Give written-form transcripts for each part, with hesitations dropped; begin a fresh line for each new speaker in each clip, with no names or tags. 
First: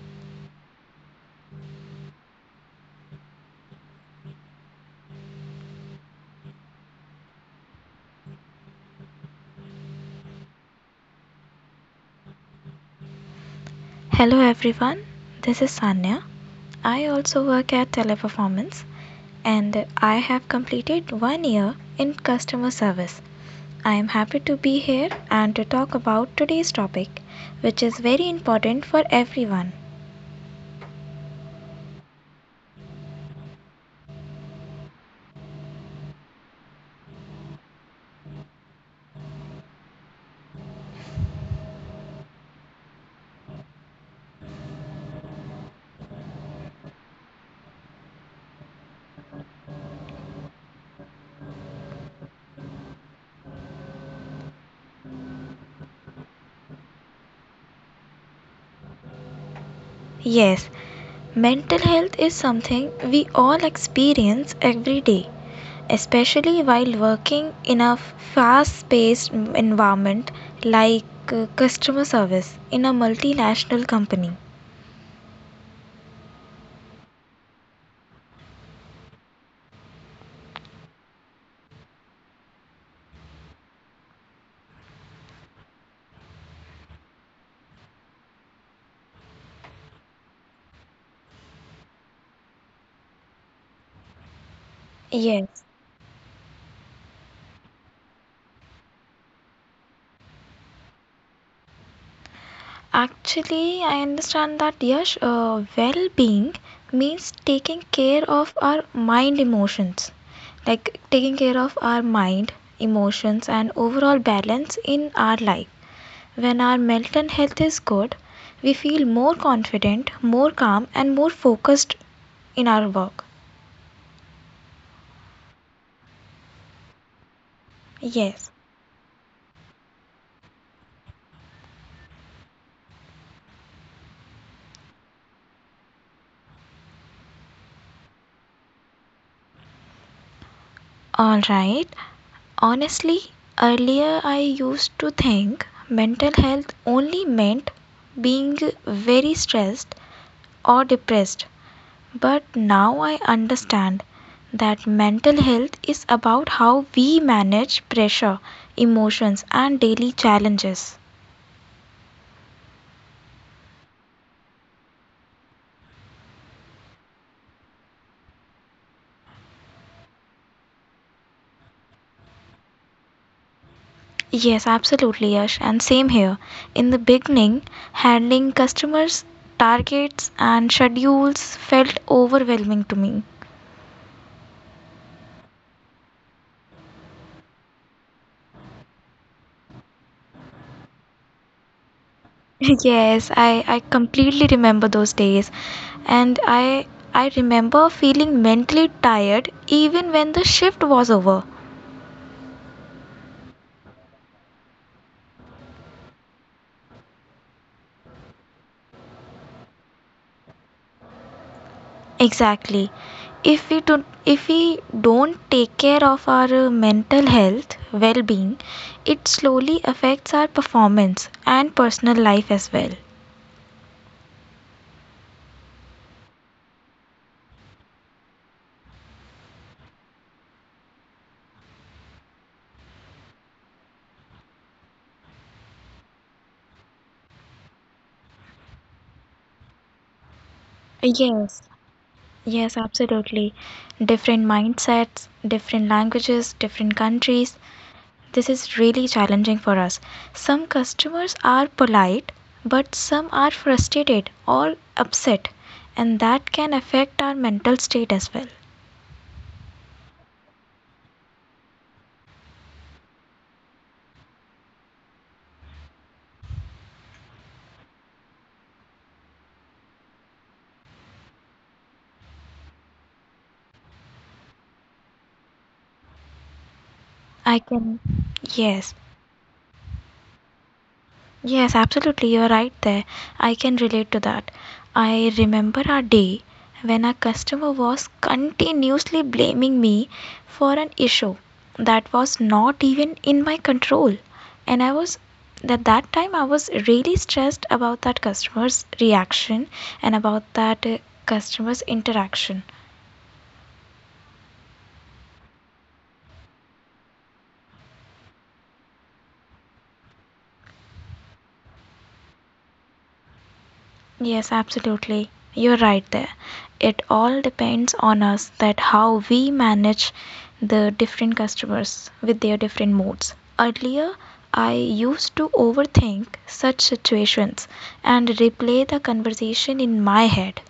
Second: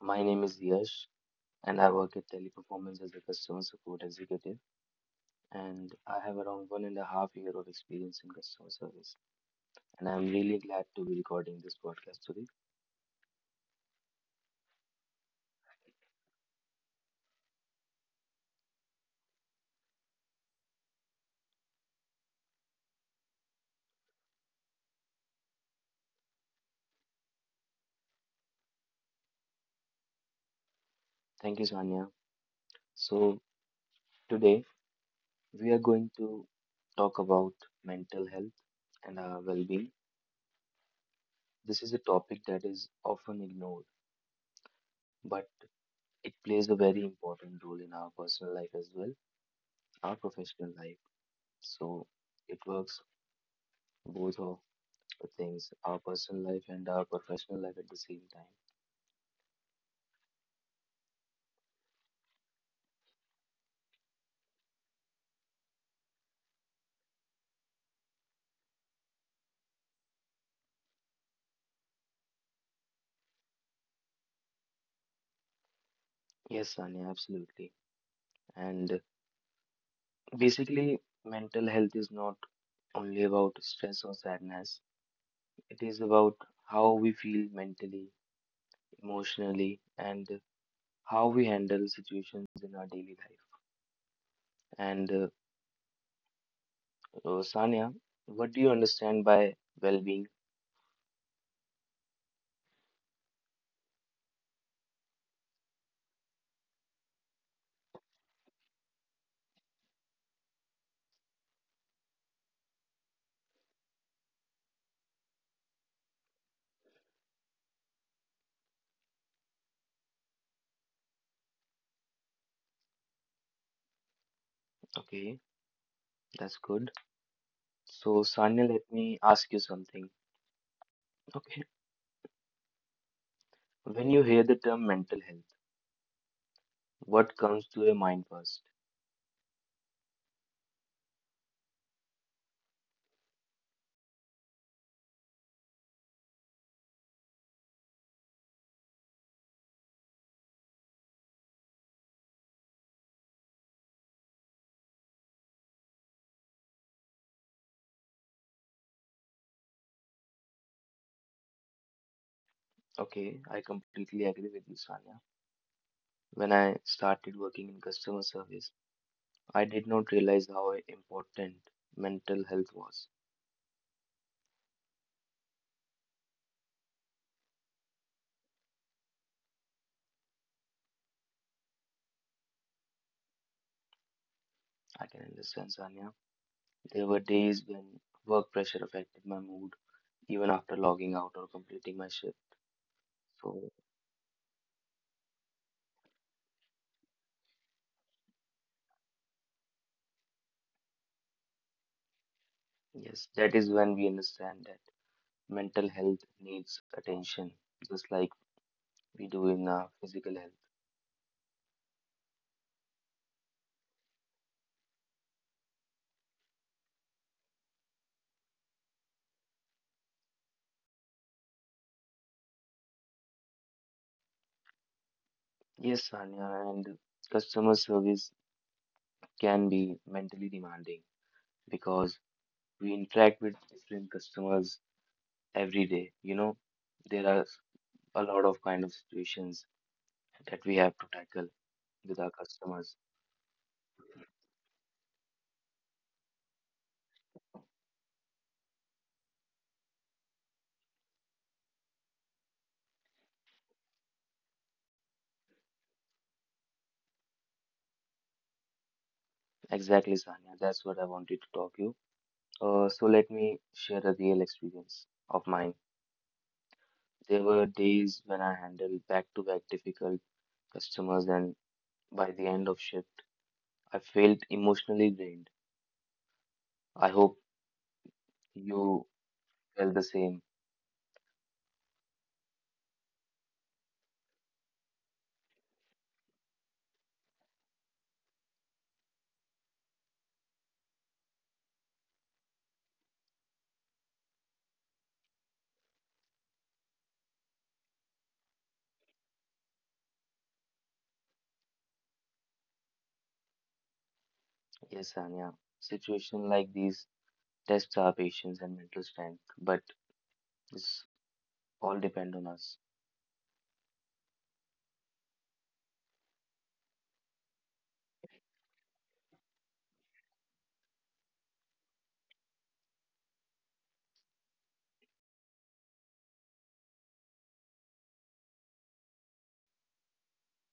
My name is Yash, and I work at Teleperformance as a customer support executive. And I have around 1.5 year of experience in customer service. And I'm really glad to be recording this podcast today.
Hello everyone, this is Sanya. I also work at Teleperformance and I have completed one year in customer service. I am happy to be here and to talk about today's topic, which is very important for everyone.
Thank you, Sanya. So today we are going to talk about mental health and our well-being. This is a topic that is often ignored, but it plays a very important role in our personal life as well, our professional life. So it works both of the things, our personal life and our professional life at the same time.
Yes, mental health is something we all experience every day, especially while working in a fast paced environment like customer service in a multinational company.
Yes, Sanya, absolutely. And basically, mental health is not only about stress or sadness, it is about how we feel mentally, emotionally, and how we handle situations in our daily life. And
Yes.
Sanya, what do you understand by well being?
Actually, I understand that Yash, well-being means taking care of our mind emotions, like taking care of our mind, emotions, and overall balance in our life. When our mental health is good, we feel more confident, more calm, and more focused in our work.
Okay, that's good. So,
Yes.
Sanya, let me ask you something. Okay, when you hear the term mental health, what comes to your mind first?
All right. Honestly, earlier I used to think mental health only meant being very stressed or depressed. But now I understand that mental health is about how we manage pressure, emotions, and daily challenges.
Okay, I completely agree with you, Sanya. When I started working in customer service, I did not realize how important mental health was.
Yes, absolutely, Yash, and same here. In the beginning, handling customers, targets, and schedules felt overwhelming to me.
I can understand, Sanya. There were days when work pressure affected my mood, even after logging out or completing my shift.
Yes,
So,
I completely remember those days, and I remember feeling mentally tired even when the shift was over.
yes, that is when we understand that mental health needs attention, just like we do in our physical health.
Exactly. If we don't if we don't take care of our mental health well-being, it slowly affects our performance and personal life as well.
Yes, Sanya, and customer service can be mentally demanding because we interact with different customers every day. You know, there are a lot of kind of situations that we have to tackle
Yes,
with our
yes,
customers.
absolutely. Different mindsets, different languages, different countries, this is really challenging for us. Some customers are polite but some are frustrated or upset, and that can affect our mental state as well.
Exactly, Sanya. That's what I wanted to talk to you. So let me share a real experience of mine. There were days when I handled back-to-back difficult customers, and by the end of shift, I felt emotionally drained. I hope
I can
you
Yes.
felt the same.
Yes, absolutely, you're right there. I can relate to that. I remember a day when a customer was continuously blaming me for an issue that was not even in my control. And at that time, I was really stressed about that customer's reaction and about that customer's interaction.
Yes, Sanya. Situation like these tests our patience and mental strength, but this all depend on us.
Yes, absolutely. You're right there. It all depends on us that how we manage the different customers with their different moods. Earlier, I used to overthink such situations and replay the conversation in my head.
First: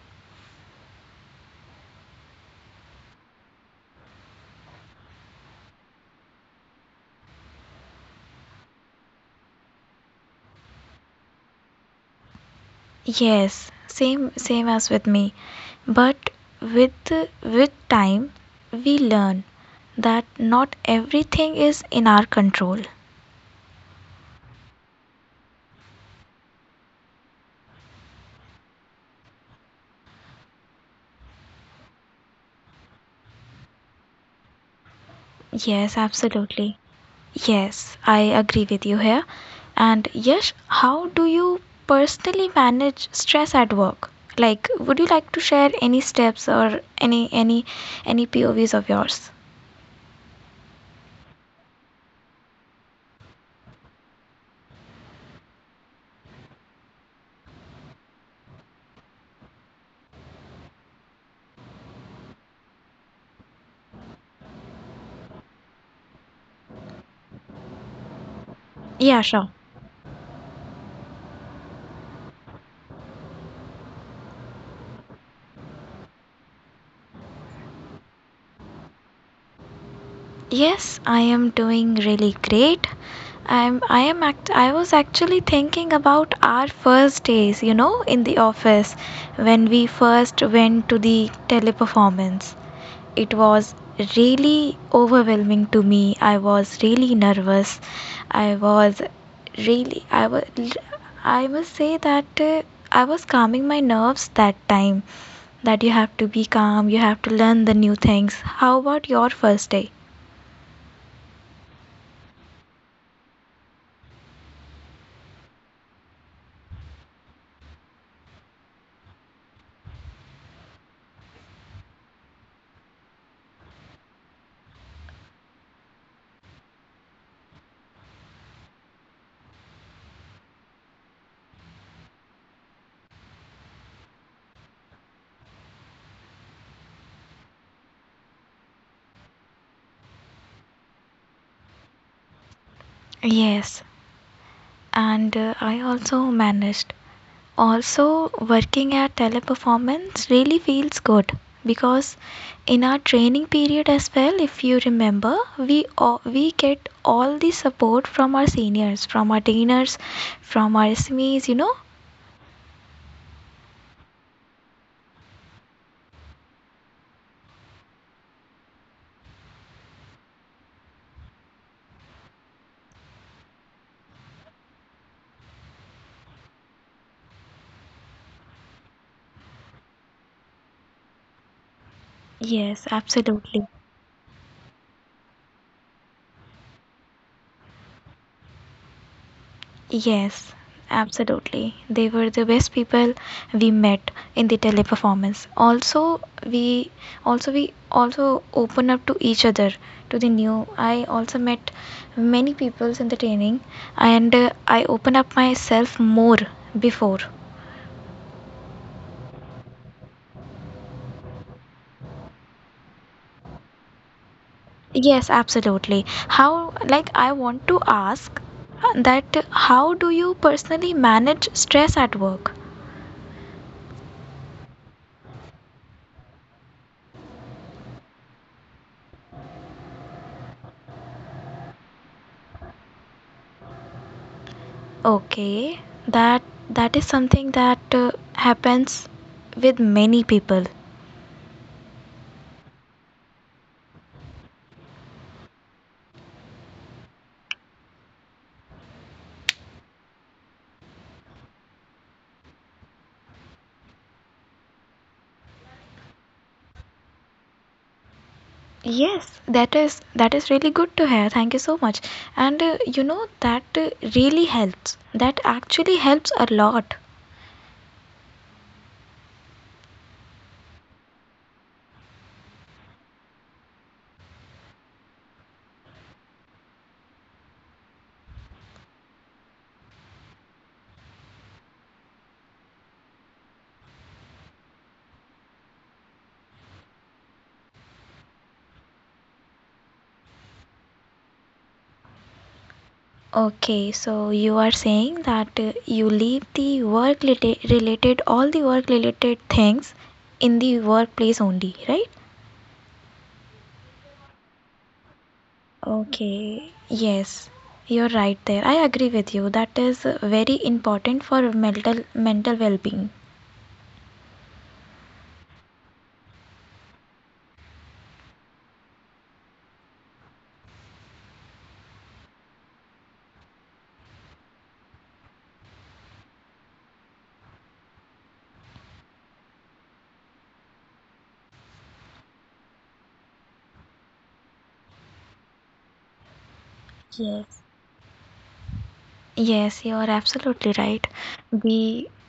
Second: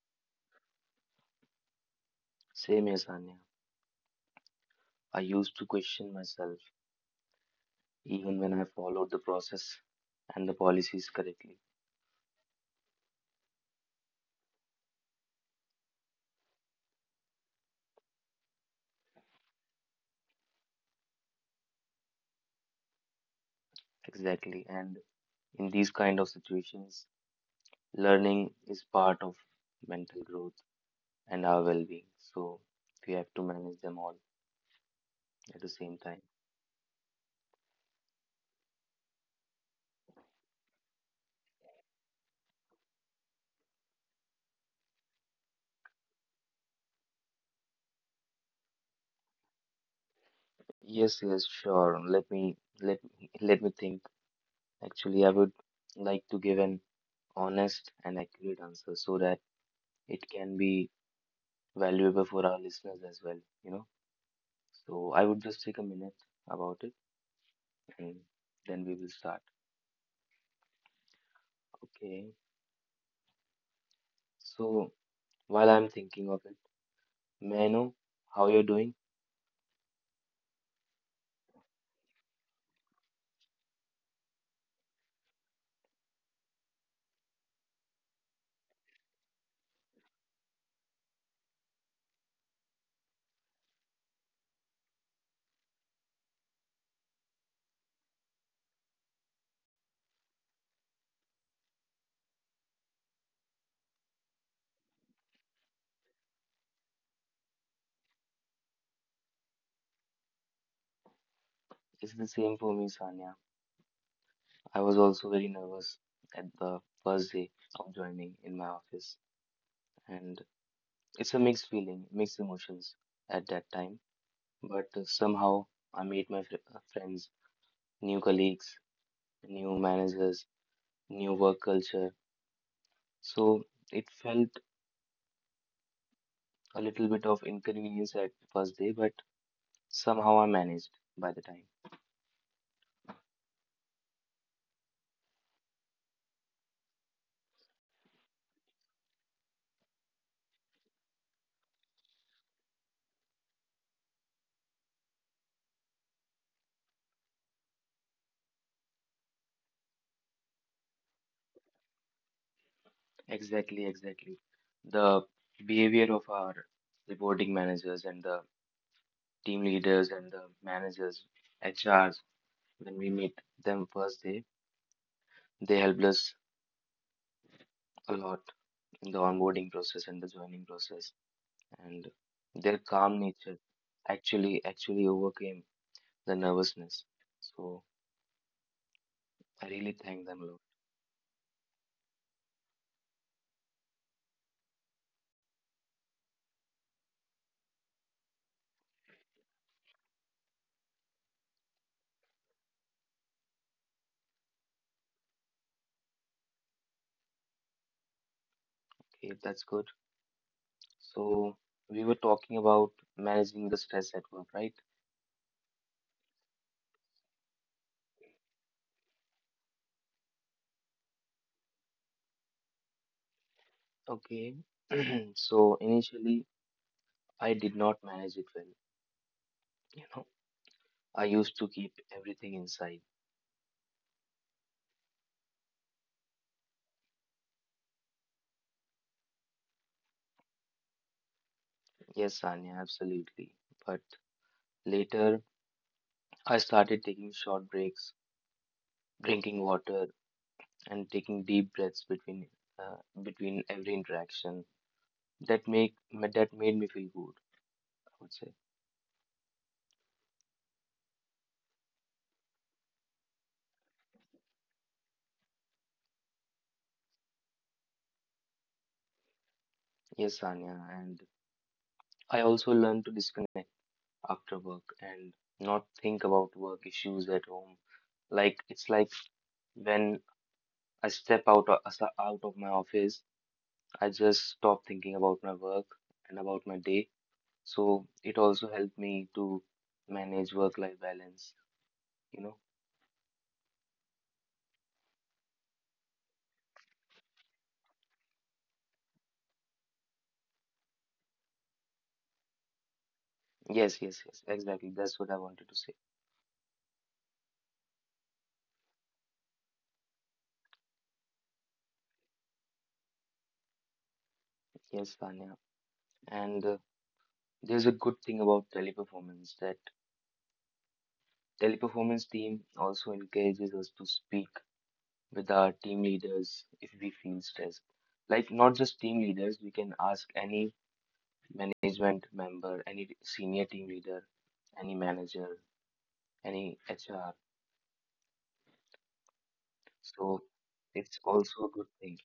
Same as Anya, I used to question myself even when I followed the process and the policies correctly.
Yes, same as with me. But with with time, we learn that not everything is in our control.
Exactly, and in these kind of situations, learning is part of mental growth and our well-being. So we have to manage them all at the
Yes,
same time.
absolutely. Yes, I agree with you here. And Yash, how do you personally manage stress at work? Like, would you like to share any steps or any POVs of yours?
Yes, yes, sure. Let me think. Actually, I would like to give an honest and accurate answer so that it can be valuable for our listeners as well, you know. So I would just take a minute about it and then we will
Yeah,
start.
sure.
Okay. So while I'm thinking of it, may I know how you're doing?
Yes, I am doing really great. I was actually thinking about our first days, in the office when we first went to the Teleperformance. It was really overwhelming to me. I was really nervous. I was really I was I must say that I was calming my nerves that time, that you have to be calm, you have to learn the new things. How about your first day?
It's the same for me, Sanya. I was also very nervous at the first day of joining in my office, and it's a mixed feeling, mixed emotions at that time. But somehow I made my friends, new colleagues, new managers, new work culture. So it felt a little bit of inconvenience at the first day, but somehow I managed by the time.
Yes, and I also managed. Also, working at Teleperformance really feels good because in our training period as well, if you remember, we get all the support from our seniors, from our trainers, from our SMEs .
Exactly, exactly. The behavior of our reporting managers and the team leaders and the managers, HRs, when we meet them first day, they helped us a lot in the onboarding process and the joining process. And their
Yes,
calm nature
absolutely.
actually overcame the nervousness. So I really thank them a lot.
Yes, absolutely. They were the best people we met in the Teleperformance. Also, we also open up to each other to the new. I also met many peoples in the training, and I open up myself more before.
Okay, that's good. So we were talking about managing the stress at work, right?
Yes, absolutely. How, like, I want to ask that how do you personally manage stress at work?
Okay. So initially, I did not manage it well. You know, I used to keep everything inside.
Okay, that that is something that happens with many people.
Yes, Sanya, absolutely. But later, I started taking short breaks, drinking water, and taking deep breaths between every interaction. That make that made me feel good, I would say.
Yes, that is really good to hear. Thank you so much. And you know that really helps. That actually helps a lot.
Yes, Sanya, and I also learned to disconnect after work and not think about work issues at home. Like it's like when I step out out of my office, I just stop thinking about my work and about my day. So it also helped me to manage work-life balance. You know?
Okay, so you are saying that you leave the work related all the work related things in the workplace only, right?
Yes, yes, yes. Exactly. That's what I wanted to say.
Okay, yes, you're right there. I agree with you. That is very important for mental mental well-being.
Yes, Tanya. And there's a good thing about teleperformance that teleperformance team also encourages us to speak with our team leaders if we feel stressed. Like, not just team leaders, we can ask any management member, any senior team leader, any manager, any HR.
Yes. Yes, you are
So,
absolutely right.
it's also a good
We
thing.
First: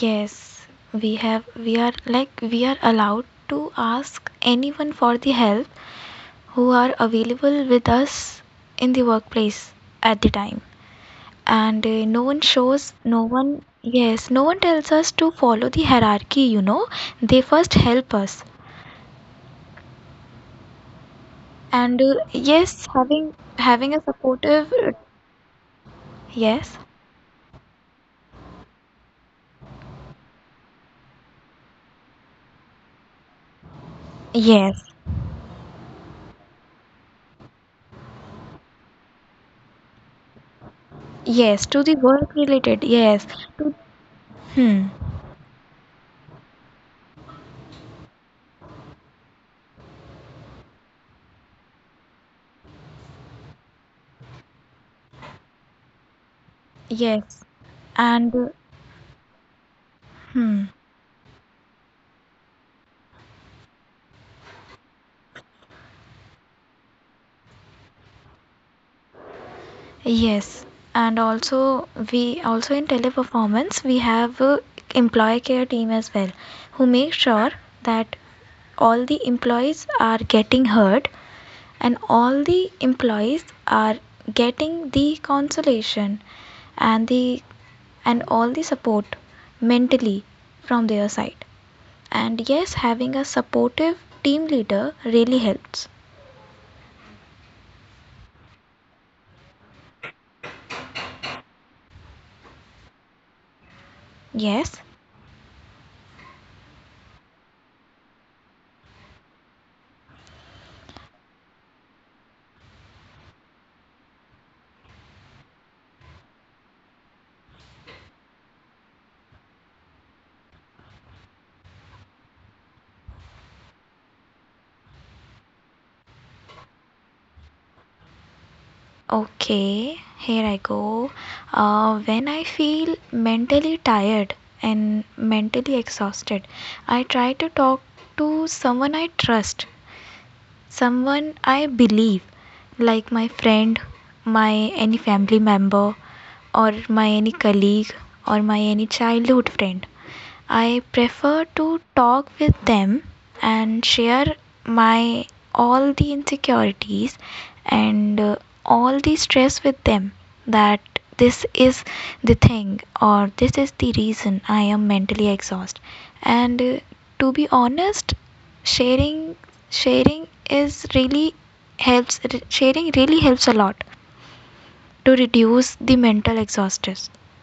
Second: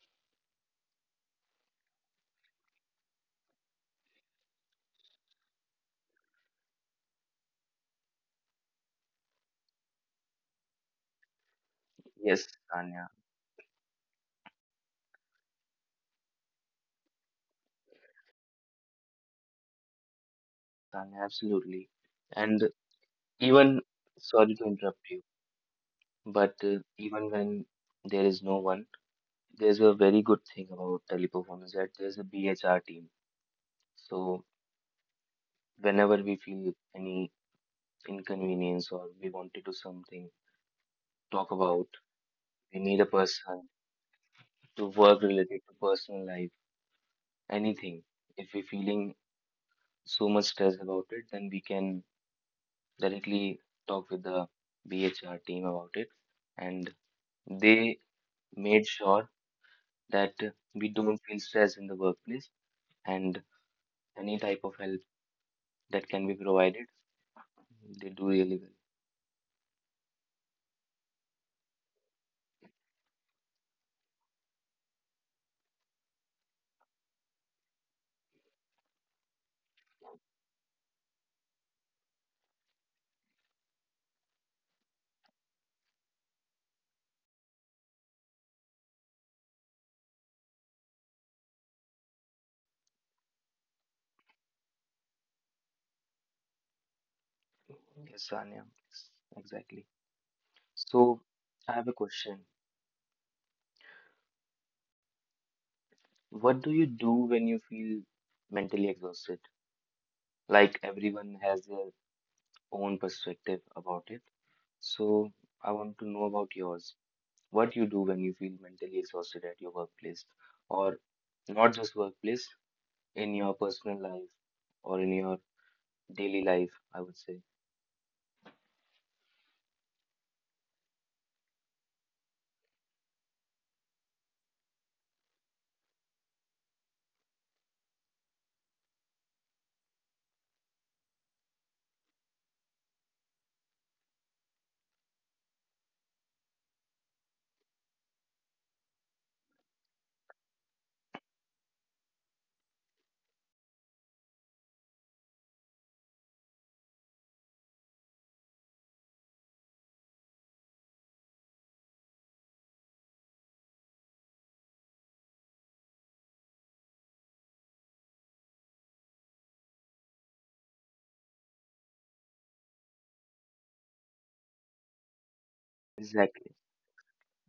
Yes, we have we are, like, we are allowed to ask anyone for the help who are available with us in the workplace at the time. And no one
Yes,
shows,
Tanya,
no one, yes, no one tells us to follow the hierarchy. They first help us.
Tanya,
And
absolutely. And
yes, having
even,
a supportive
sorry to interrupt you, but
yes.
uh, even when there is no one, there's a very good thing about teleperformance that there's a BHR team. So,
Yes,
whenever we feel any inconvenience or we want to do something, talk
yes to
about,
the work related,
we need a
yes to
person
hmm,
to work related to personal life, anything. If we're feeling so much stress about it, then we can directly talk with the BHR team about it. And
yes,
they
and
made sure that
hmm,
we don't feel stress in the workplace and any type of help that can be provided, they do really
yes, and also, we also in Teleperformance we have employee care team as well who make sure that all the employees are getting heard and all the employees are getting the consolation and the and all the support mentally from their side. And yes, having a supportive team leader really helps.
well. Yes, Sanya, yes, exactly. So I have a question.
Yes,
What do you do when you feel mentally exhausted? Like everyone has their own perspective about it. So I want to know about yours. What you do when you feel mentally exhausted at your workplace, or not just workplace, in your personal life or in your daily life, I would say.
okay, here I go. When I feel mentally tired and mentally exhausted, I try to talk to someone I trust, someone I believe, like my friend, my any family member, or my any colleague, or my any childhood friend. I prefer to talk with them and share my all the insecurities and all the stress with them, that this is the thing or this is the reason I am mentally exhausted. And to be honest, sharing sharing is really helps. Sharing really helps a lot to reduce the mental
Exactly.
exhaustion.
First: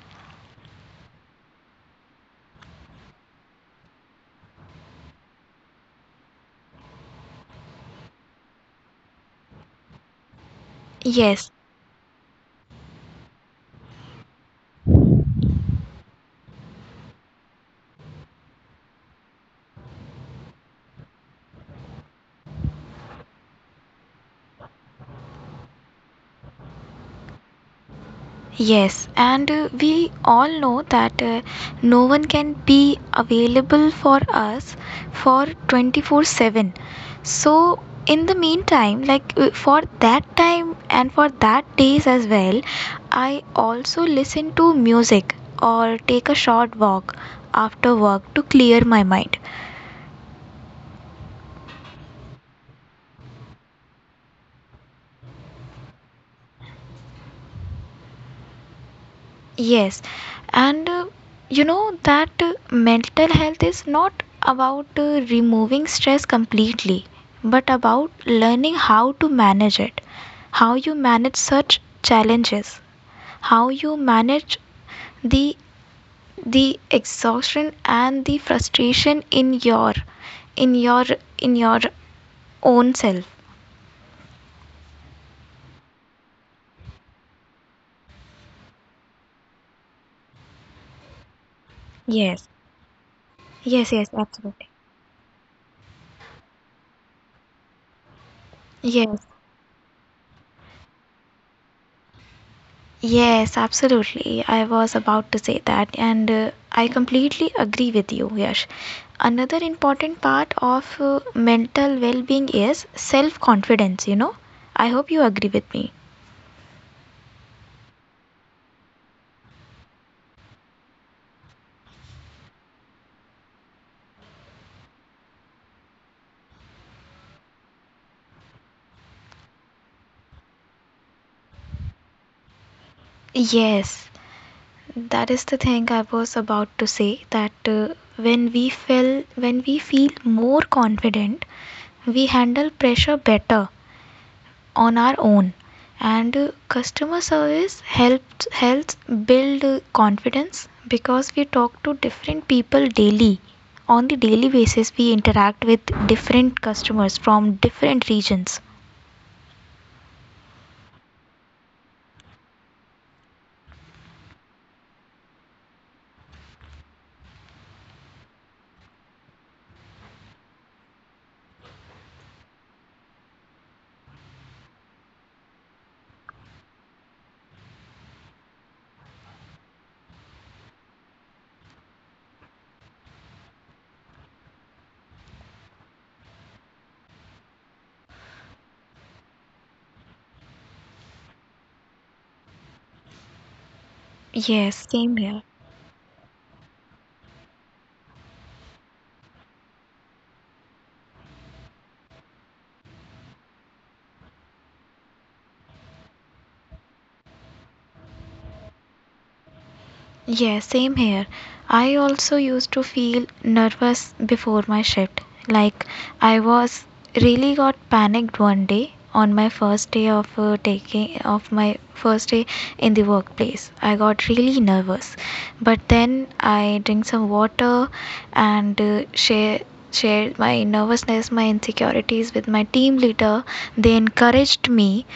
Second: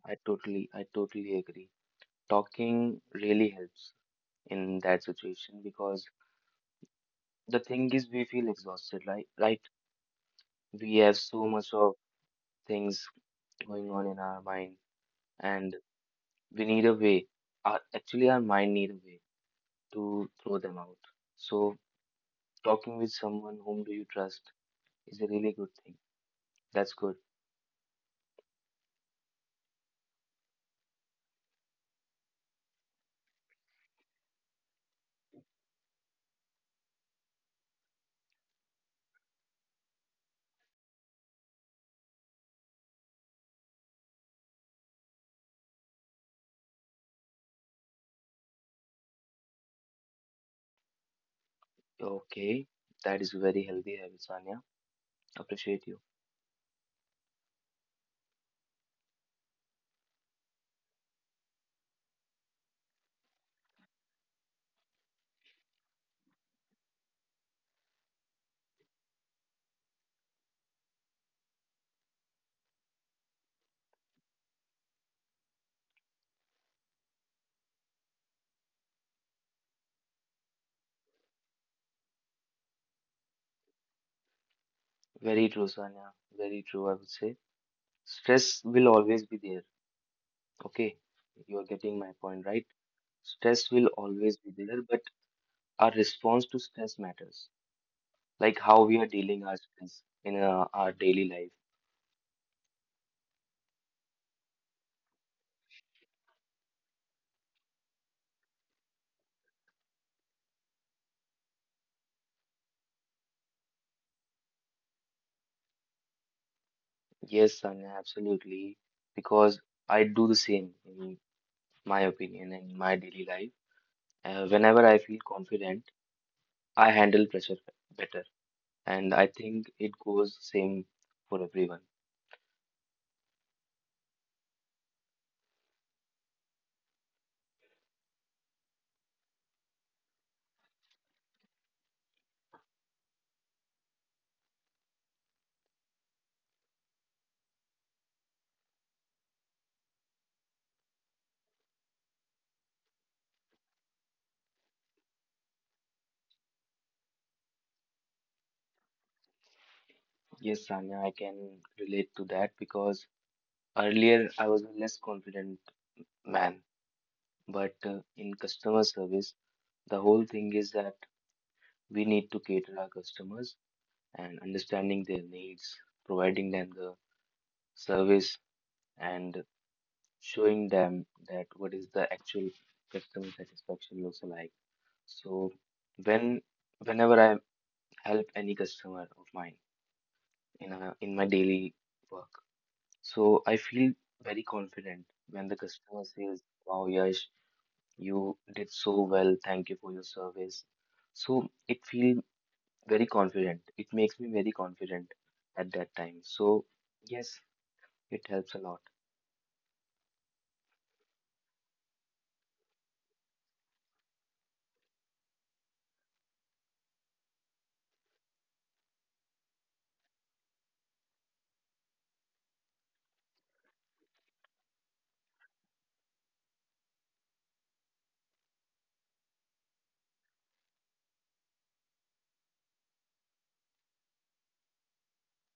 I totally agree. Talking really helps in that situation because the thing is we feel exhausted, right? Right? We have so
Yes.
much of things going on in our mind, and we need a way. Our mind need a way to throw them out. So, talking with someone whom do you trust is a really good thing. That's good.
Yes, and we all know that no one can be available for us for 24/7. So, in the meantime, like for that time and for that days as well, I also listen to music or take a short walk after work to clear my mind.
Okay, that is very healthy habit, Sanya. Appreciate you.
Yes, and you know that mental health is not about removing stress completely, but about learning how to manage it, how you manage such challenges, how you manage the exhaustion and the frustration in your in your in your own self.
Very true, Sanya. Very true, I would say. Stress will always be there. Okay, you are getting my
Yes,
point, right? Stress
yes,
will
yes,
always be
absolutely.
there, but our response to stress matters. Like how we are
Yes.
dealing our stress in our daily life.
Yes, absolutely. I was about to say that, and I completely agree with you, Yash. Another important part of mental well being is self confidence. I hope you agree with me.
Yes, Sanya, absolutely. Because I do the same, in my opinion, in my daily life. Whenever I feel confident, I handle pressure better. And I think it goes same for everyone.
Yes, that is the thing I was about to say that when we feel more confident, we handle pressure better on our own. And customer service helps build confidence because we talk to different people daily. On the daily basis, we interact with different customers from different regions.
Yes, Sanya, I can relate to that because earlier I was a less confident man. But in customer service, the whole thing is that we need to cater our customers and understanding their needs, providing them the service and showing them that what is the actual customer satisfaction looks like. So when whenever I help any customer of mine in my daily work, so I feel very confident when
Yes,
the
same
customer
here.
says, "Wow, Yash, you did so well. Thank you for your service." So it feels very confident. It makes me very confident at that time. So yes, it helps a lot.
Yeah, same here. I also used to feel nervous before my shift. Like, I was really got panicked one day on my first day of taking of my first day in the workplace. I got really nervous, but then I drink some water and shared my nervousness, my insecurities with my team leader. They encouraged me,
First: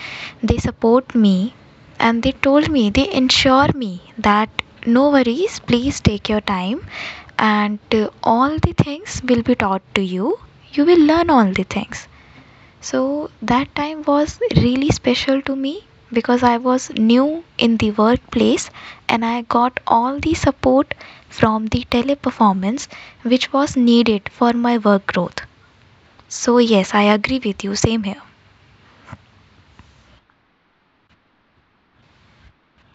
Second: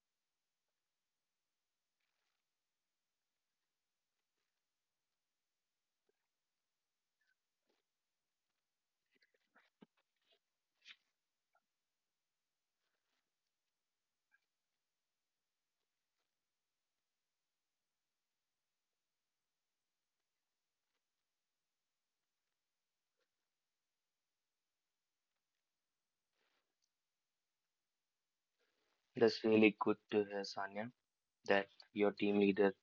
they support me, and they told me, they ensure me that no worries, please take your time, and all the things will be taught to you. You will learn all the things. So that time was really special to me because I was new in the workplace, and I got all the support from the Teleperformance, which was needed for my work growth. So yes, I agree with you, same here.
That's really good to hear, Sanya, that your team leader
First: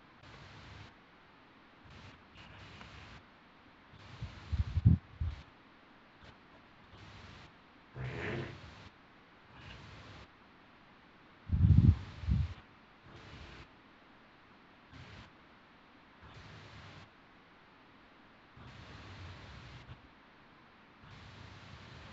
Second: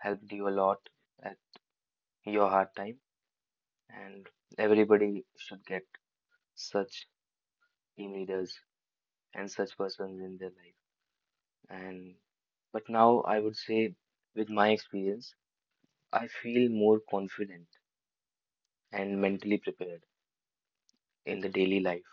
helped you a lot at your hard time, and everybody should get such team leaders and such persons in their life. And but now I would say, with my experience, I feel more confident and mentally prepared in the daily life.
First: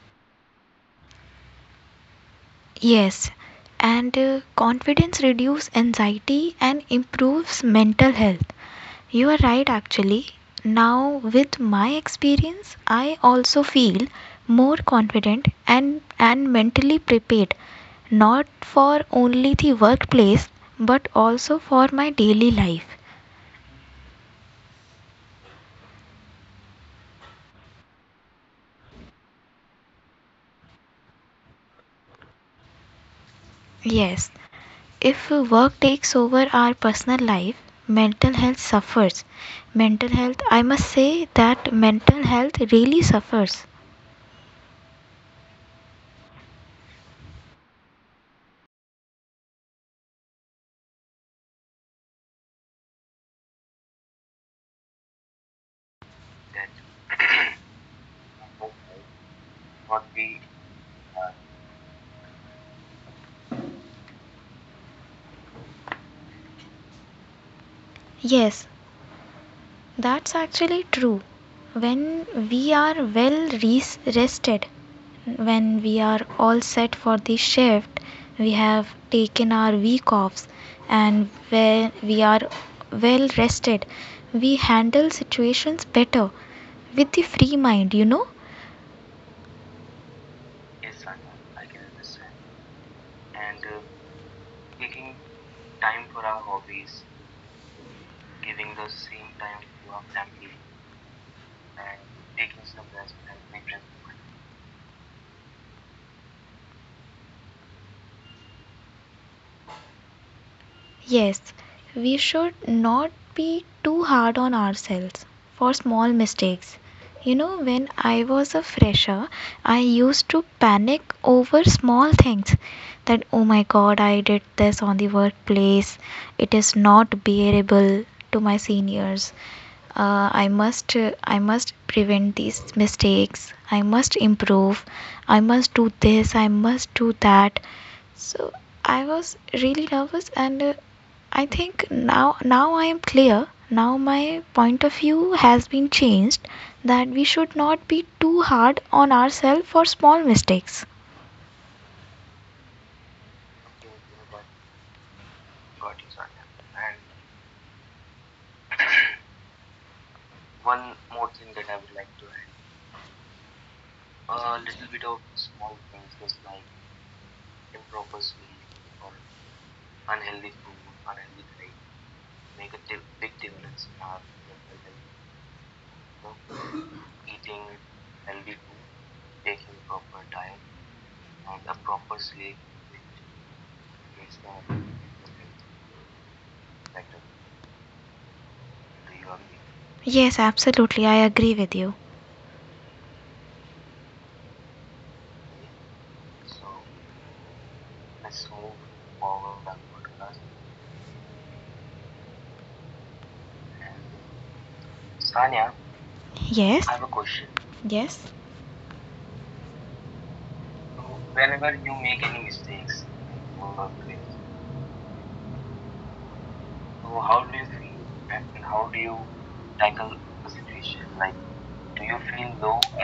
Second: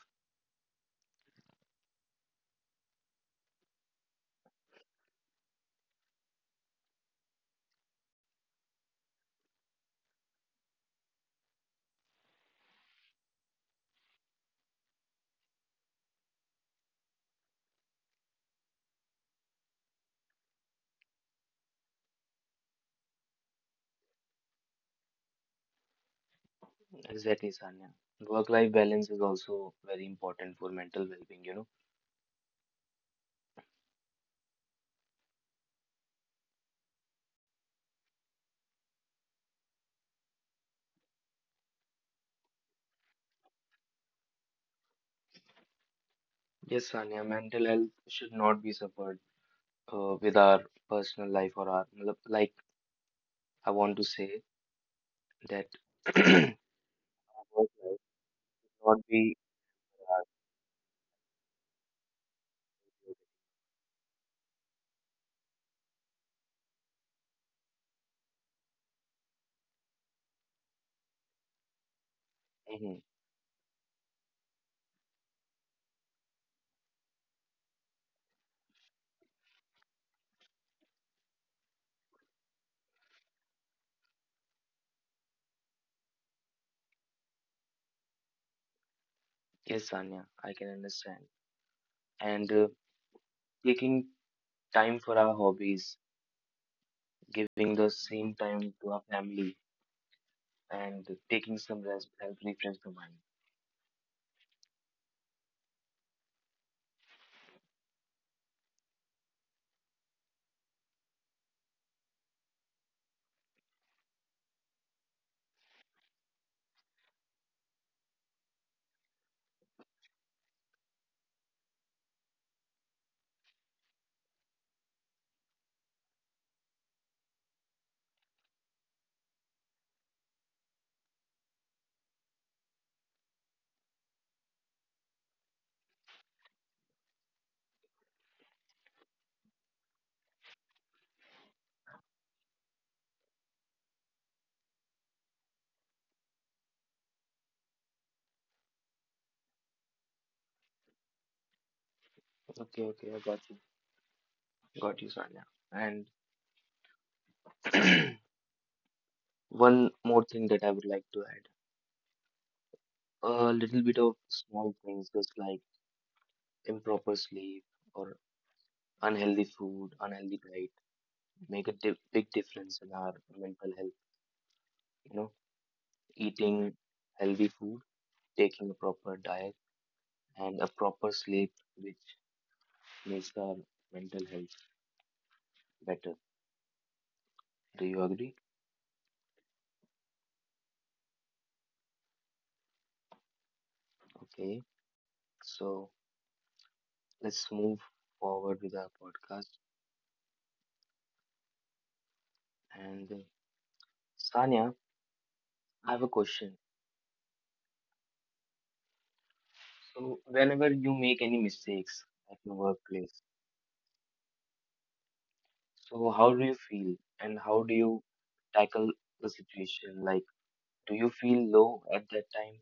Yes, and confidence reduces anxiety and improves mental health. You are right, actually. Now, with my experience, I also feel more confident and, mentally prepared, not for only the workplace but also for my daily life.
Exactly, Sanya. Work-life balance is also very important for mental well-being, you know.
Yes, if work takes over our personal life, mental health suffers. Mental health, I must say that mental health really suffers.
Yes, Sanya, mental health should not be suffered with our personal life or our, matlab, like I want to say that our life should not be harassed.
Yes, that's actually true. When we
Mhm.
are well rested, when we are all set for the shift, we have taken our week offs, and when we are well rested, we handle situations better with the free mind.
Yes, Sanya, I can understand. And taking time for our hobbies, giving the same time to our family, and taking some rest help refresh the mind.
Yes, we should not be too hard on ourselves for small mistakes. You know, when I was a fresher, I used to panic over small things that, oh my god, I did this on the workplace, it is not bearable to my seniors. I must prevent these mistakes. I must improve. I must do this. I must do that. So I was really nervous and I think now I am clear. Now my point of view has been changed that we should not be too hard on ourselves for small mistakes.
Okay, okay, I got you. Got you, Sanya. And one more thing that I would like to add a little bit of small things, just like improper sleep or unhealthy food, unhealthy diet, make a big difference in our mental health. You know, eating healthy food taking a proper diet, and a proper sleep, which makes our mental health better. Do you agree?
Yes, absolutely. I agree with you.
Okay, so let's move forward with our podcast. And Sanya, I have a
Yes.
question.
Yes.
So, whenever you make any mistakes at your workplace, so how do you feel and how do you tackle the situation? Like, do you feel low at that time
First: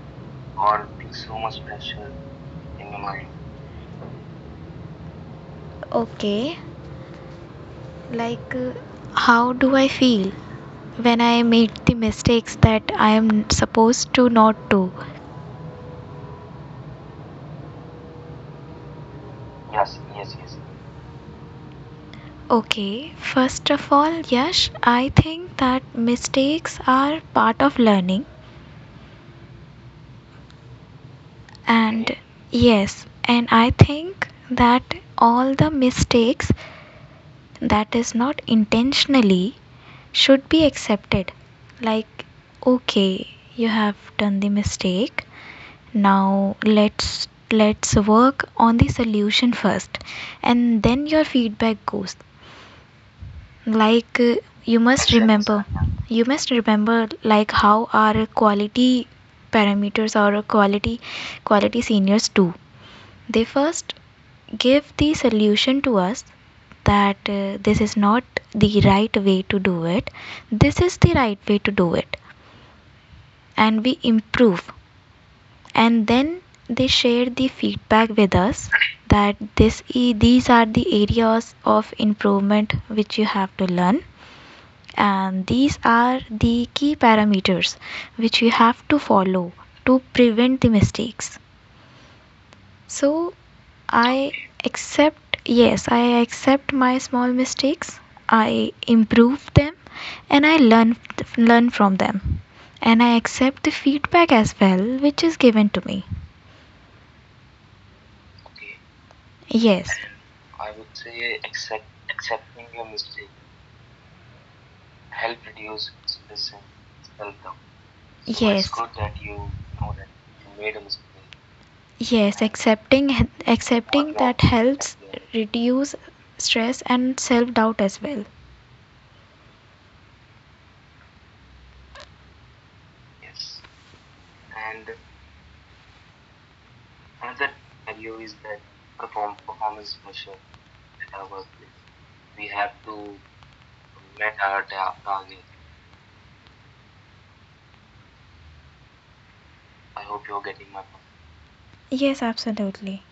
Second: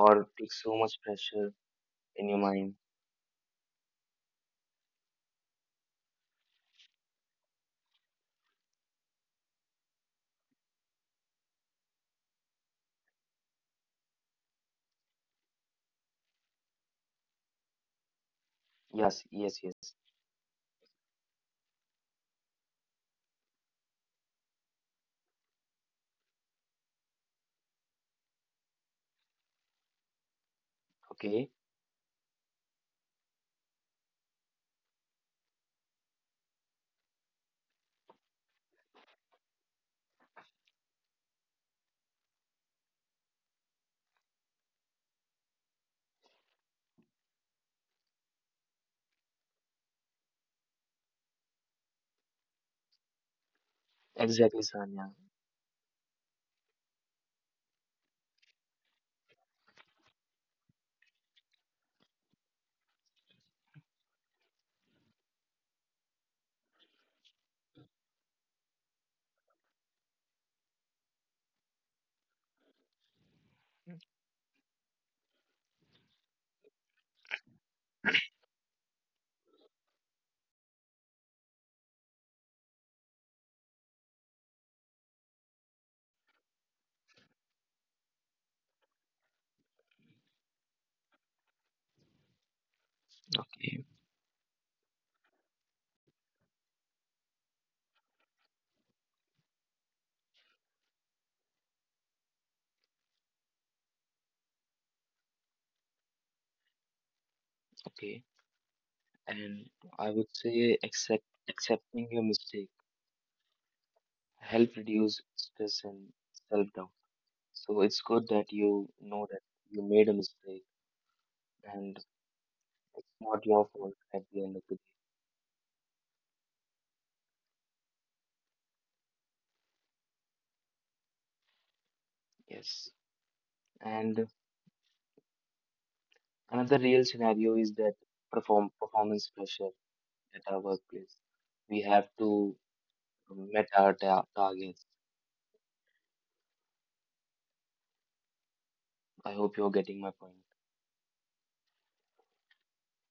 or take so much pressure in your mind?
Okay. Like how do I feel when I made the mistakes that I am supposed to not do?
Yes, yes, yes.
Okay. First of all, Yash, I think that mistakes are part of learning.
Okay,
And yes, and I think that all the mistakes that is not intentionally should be accepted. Like, okay, you have done the mistake. Now let's work on the solution first, and then your feedback goes, like
exactly,
you must
Sanya.
remember. Like, how our quality parameters or quality seniors do, they first give the solution to us that this is not the right way to do it, this is the right way to do it, and we improve. And then they share the feedback with us that these are the areas of improvement which you have to learn, and these are the key parameters which you have to follow to prevent the mistakes. So I accept, yes, I accept my small mistakes. I improve them and I learn from them. And I accept the feedback as well which is given to me.
Okay,
Yes.
and
So,
I would say accepting your mistake help reduce stress and self-doubt. So it's good that
yes.
you know that you made a mistake and
Yes,
it's not your fault
accepting
at
that
the end of the day.
helps reduce stress and self-doubt as well.
Yes. And another real scenario is that performance pressure at our workplace. We have to meet our ta targets. I hope you're getting my point.
Yes, absolutely.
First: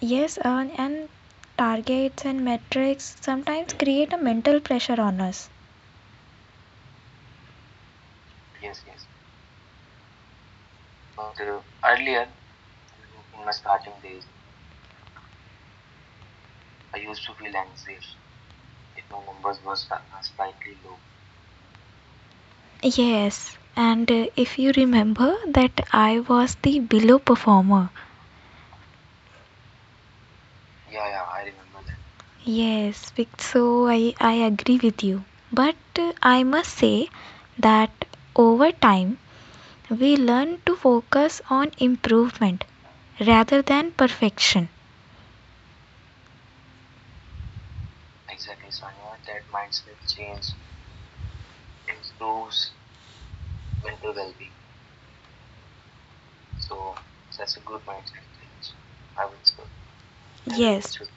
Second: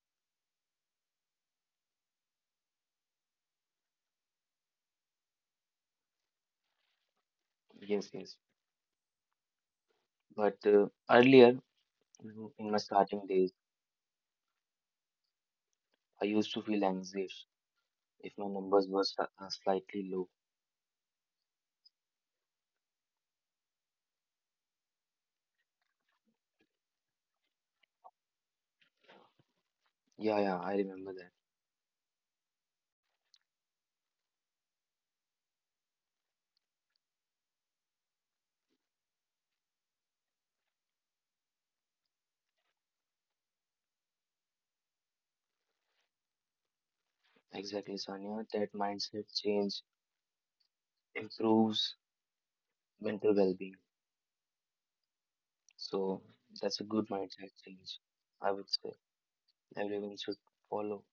Yes, and targets and metrics sometimes create a mental pressure on us.
Yes, yes. But earlier, in my starting days, I used to feel anxious if my numbers were slightly low.
Yes, and if you remember that I was the below performer.
Yeah, yeah, I remember that.
Yes, so I agree with you. But I must say that over time we learn to focus on improvement rather than perfection.
Exactly, Sanya. That mindset change improves mental well-being. So that's a good mindset change, I would say. Everyone should
Yes.
follow.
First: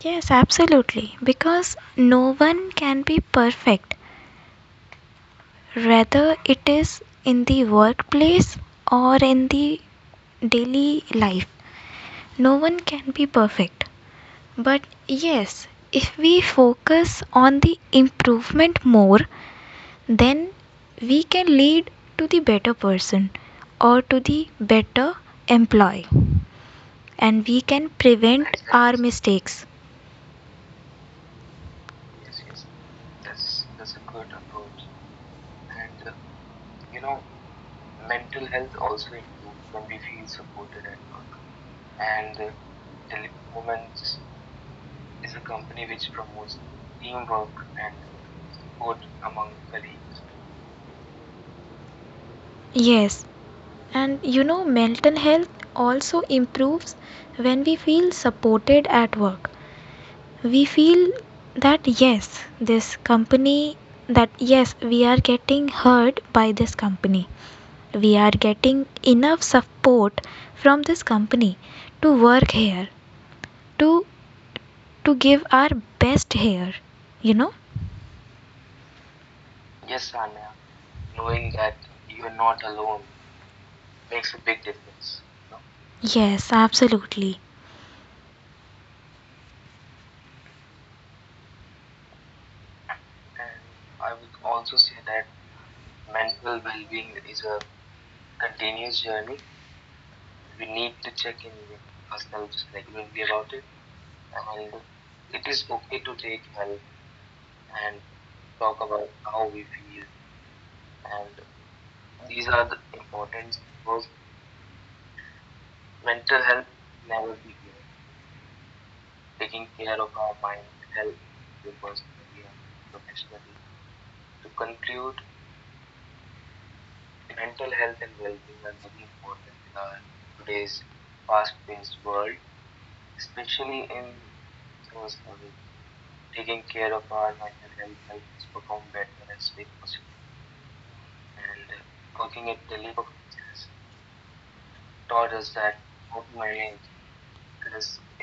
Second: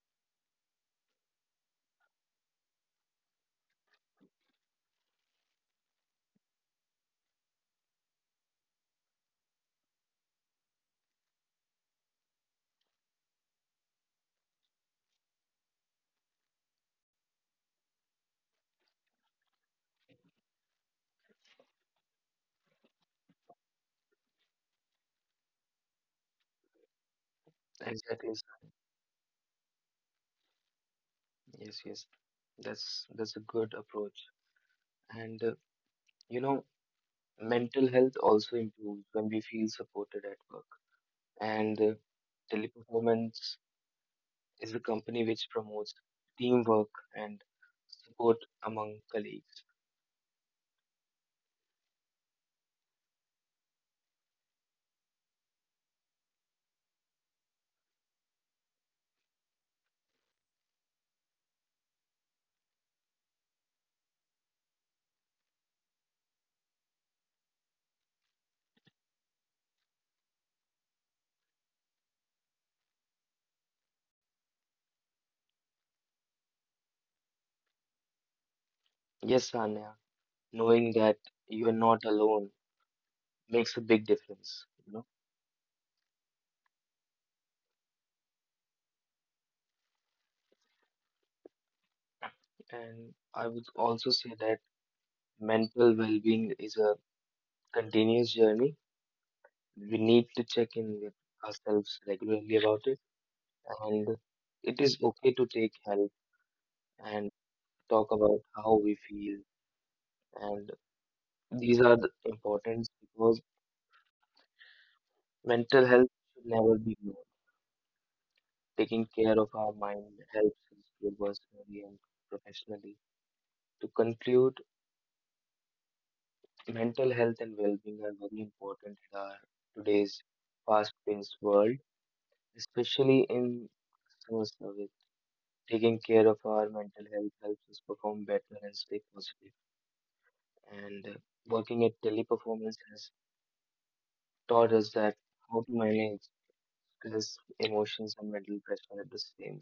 Yes, absolutely. Because no one can be perfect. Rather, it is in the workplace or in the daily life, no one can be perfect. But yes, if we focus on the improvement more, then we can lead to the better person or to the better employee, and we can
Exactly,
prevent
Sanya.
our mistakes.
Yes, yes. That's a good approach. And you know, mental health also improves when we feel supported at work. And Teleperformance is a company which promotes teamwork and support among colleagues.
Yes, and you know mental health also improves when we feel supported at work. We feel that yes, this company, that yes, we are getting heard by this company. We are getting enough support from this company to work here, to give our best here, you know
Yes, Sanya, knowing that you're not alone makes a big difference.
Yes, absolutely.
And I would also say that mental well-being is a continuous journey. We need to check in with ourselves regularly about it, and it is okay to take help and talk about how we feel. And these are the important because mental health should never be ignored. Taking care of our mind helps us grow personally and professionally. To conclude, mental health and well-being are very important in our today's fast-paced world, especially in customer service. Taking care of our mental health helps us perform better and stay positive. And working at Teleperformance has taught us that how to manage stress, emotions, and mental pressure at the same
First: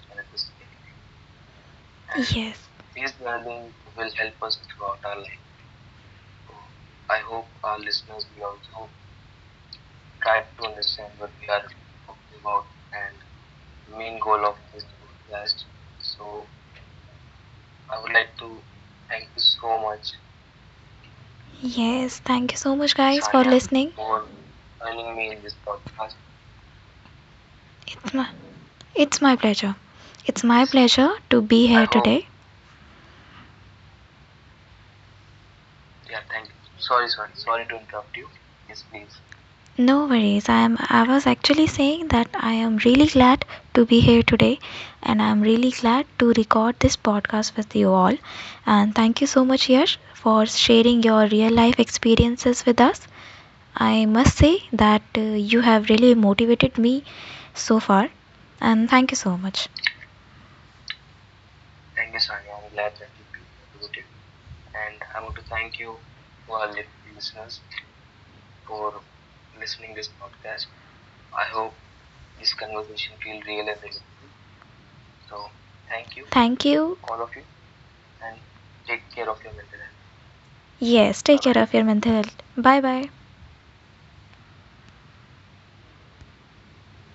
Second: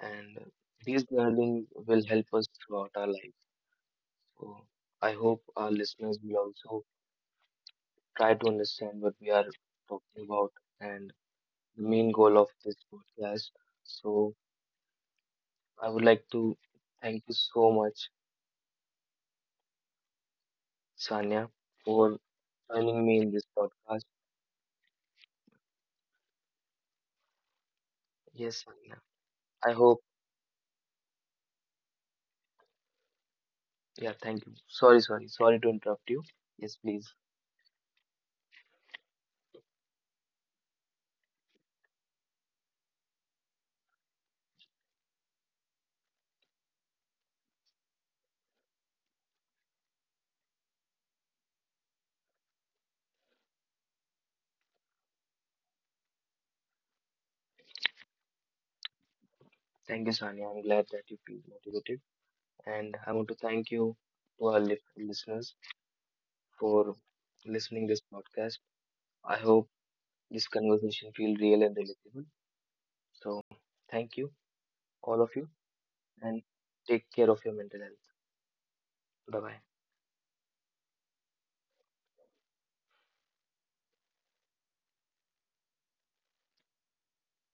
time. And these learning will help us
Yes,
throughout our life. So I hope our listeners will also try to understand what we are talking about and the main goal of this podcast. So I would like to thank you so much, Sanya, for
yes, thank you
joining
so
me in
much
this
guys for
podcast.
listening. it's
Yes,
my
Sanya.
it's
I
my
hope.
pleasure it's my pleasure to be here today.
Yeah, thank you. Sorry to interrupt you. Yes, please.
No worries. I was actually saying that I am really glad to be here today, and I'm really glad to record this podcast with you all. And thank you so much, Yash, for sharing your real life experiences with us. I must say that you have really motivated me so far, and thank you so
Thank
much.
you, Sanya. I'm glad that you feel motivated, and I want to thank you to our listeners for listening this podcast. I hope this conversation feel real and relatable. So thank you, all of you, and
Thank
take care
you.
of your mental health. Bye bye.
Yes, bye, take care. Bye-bye of your mental health. Bye bye.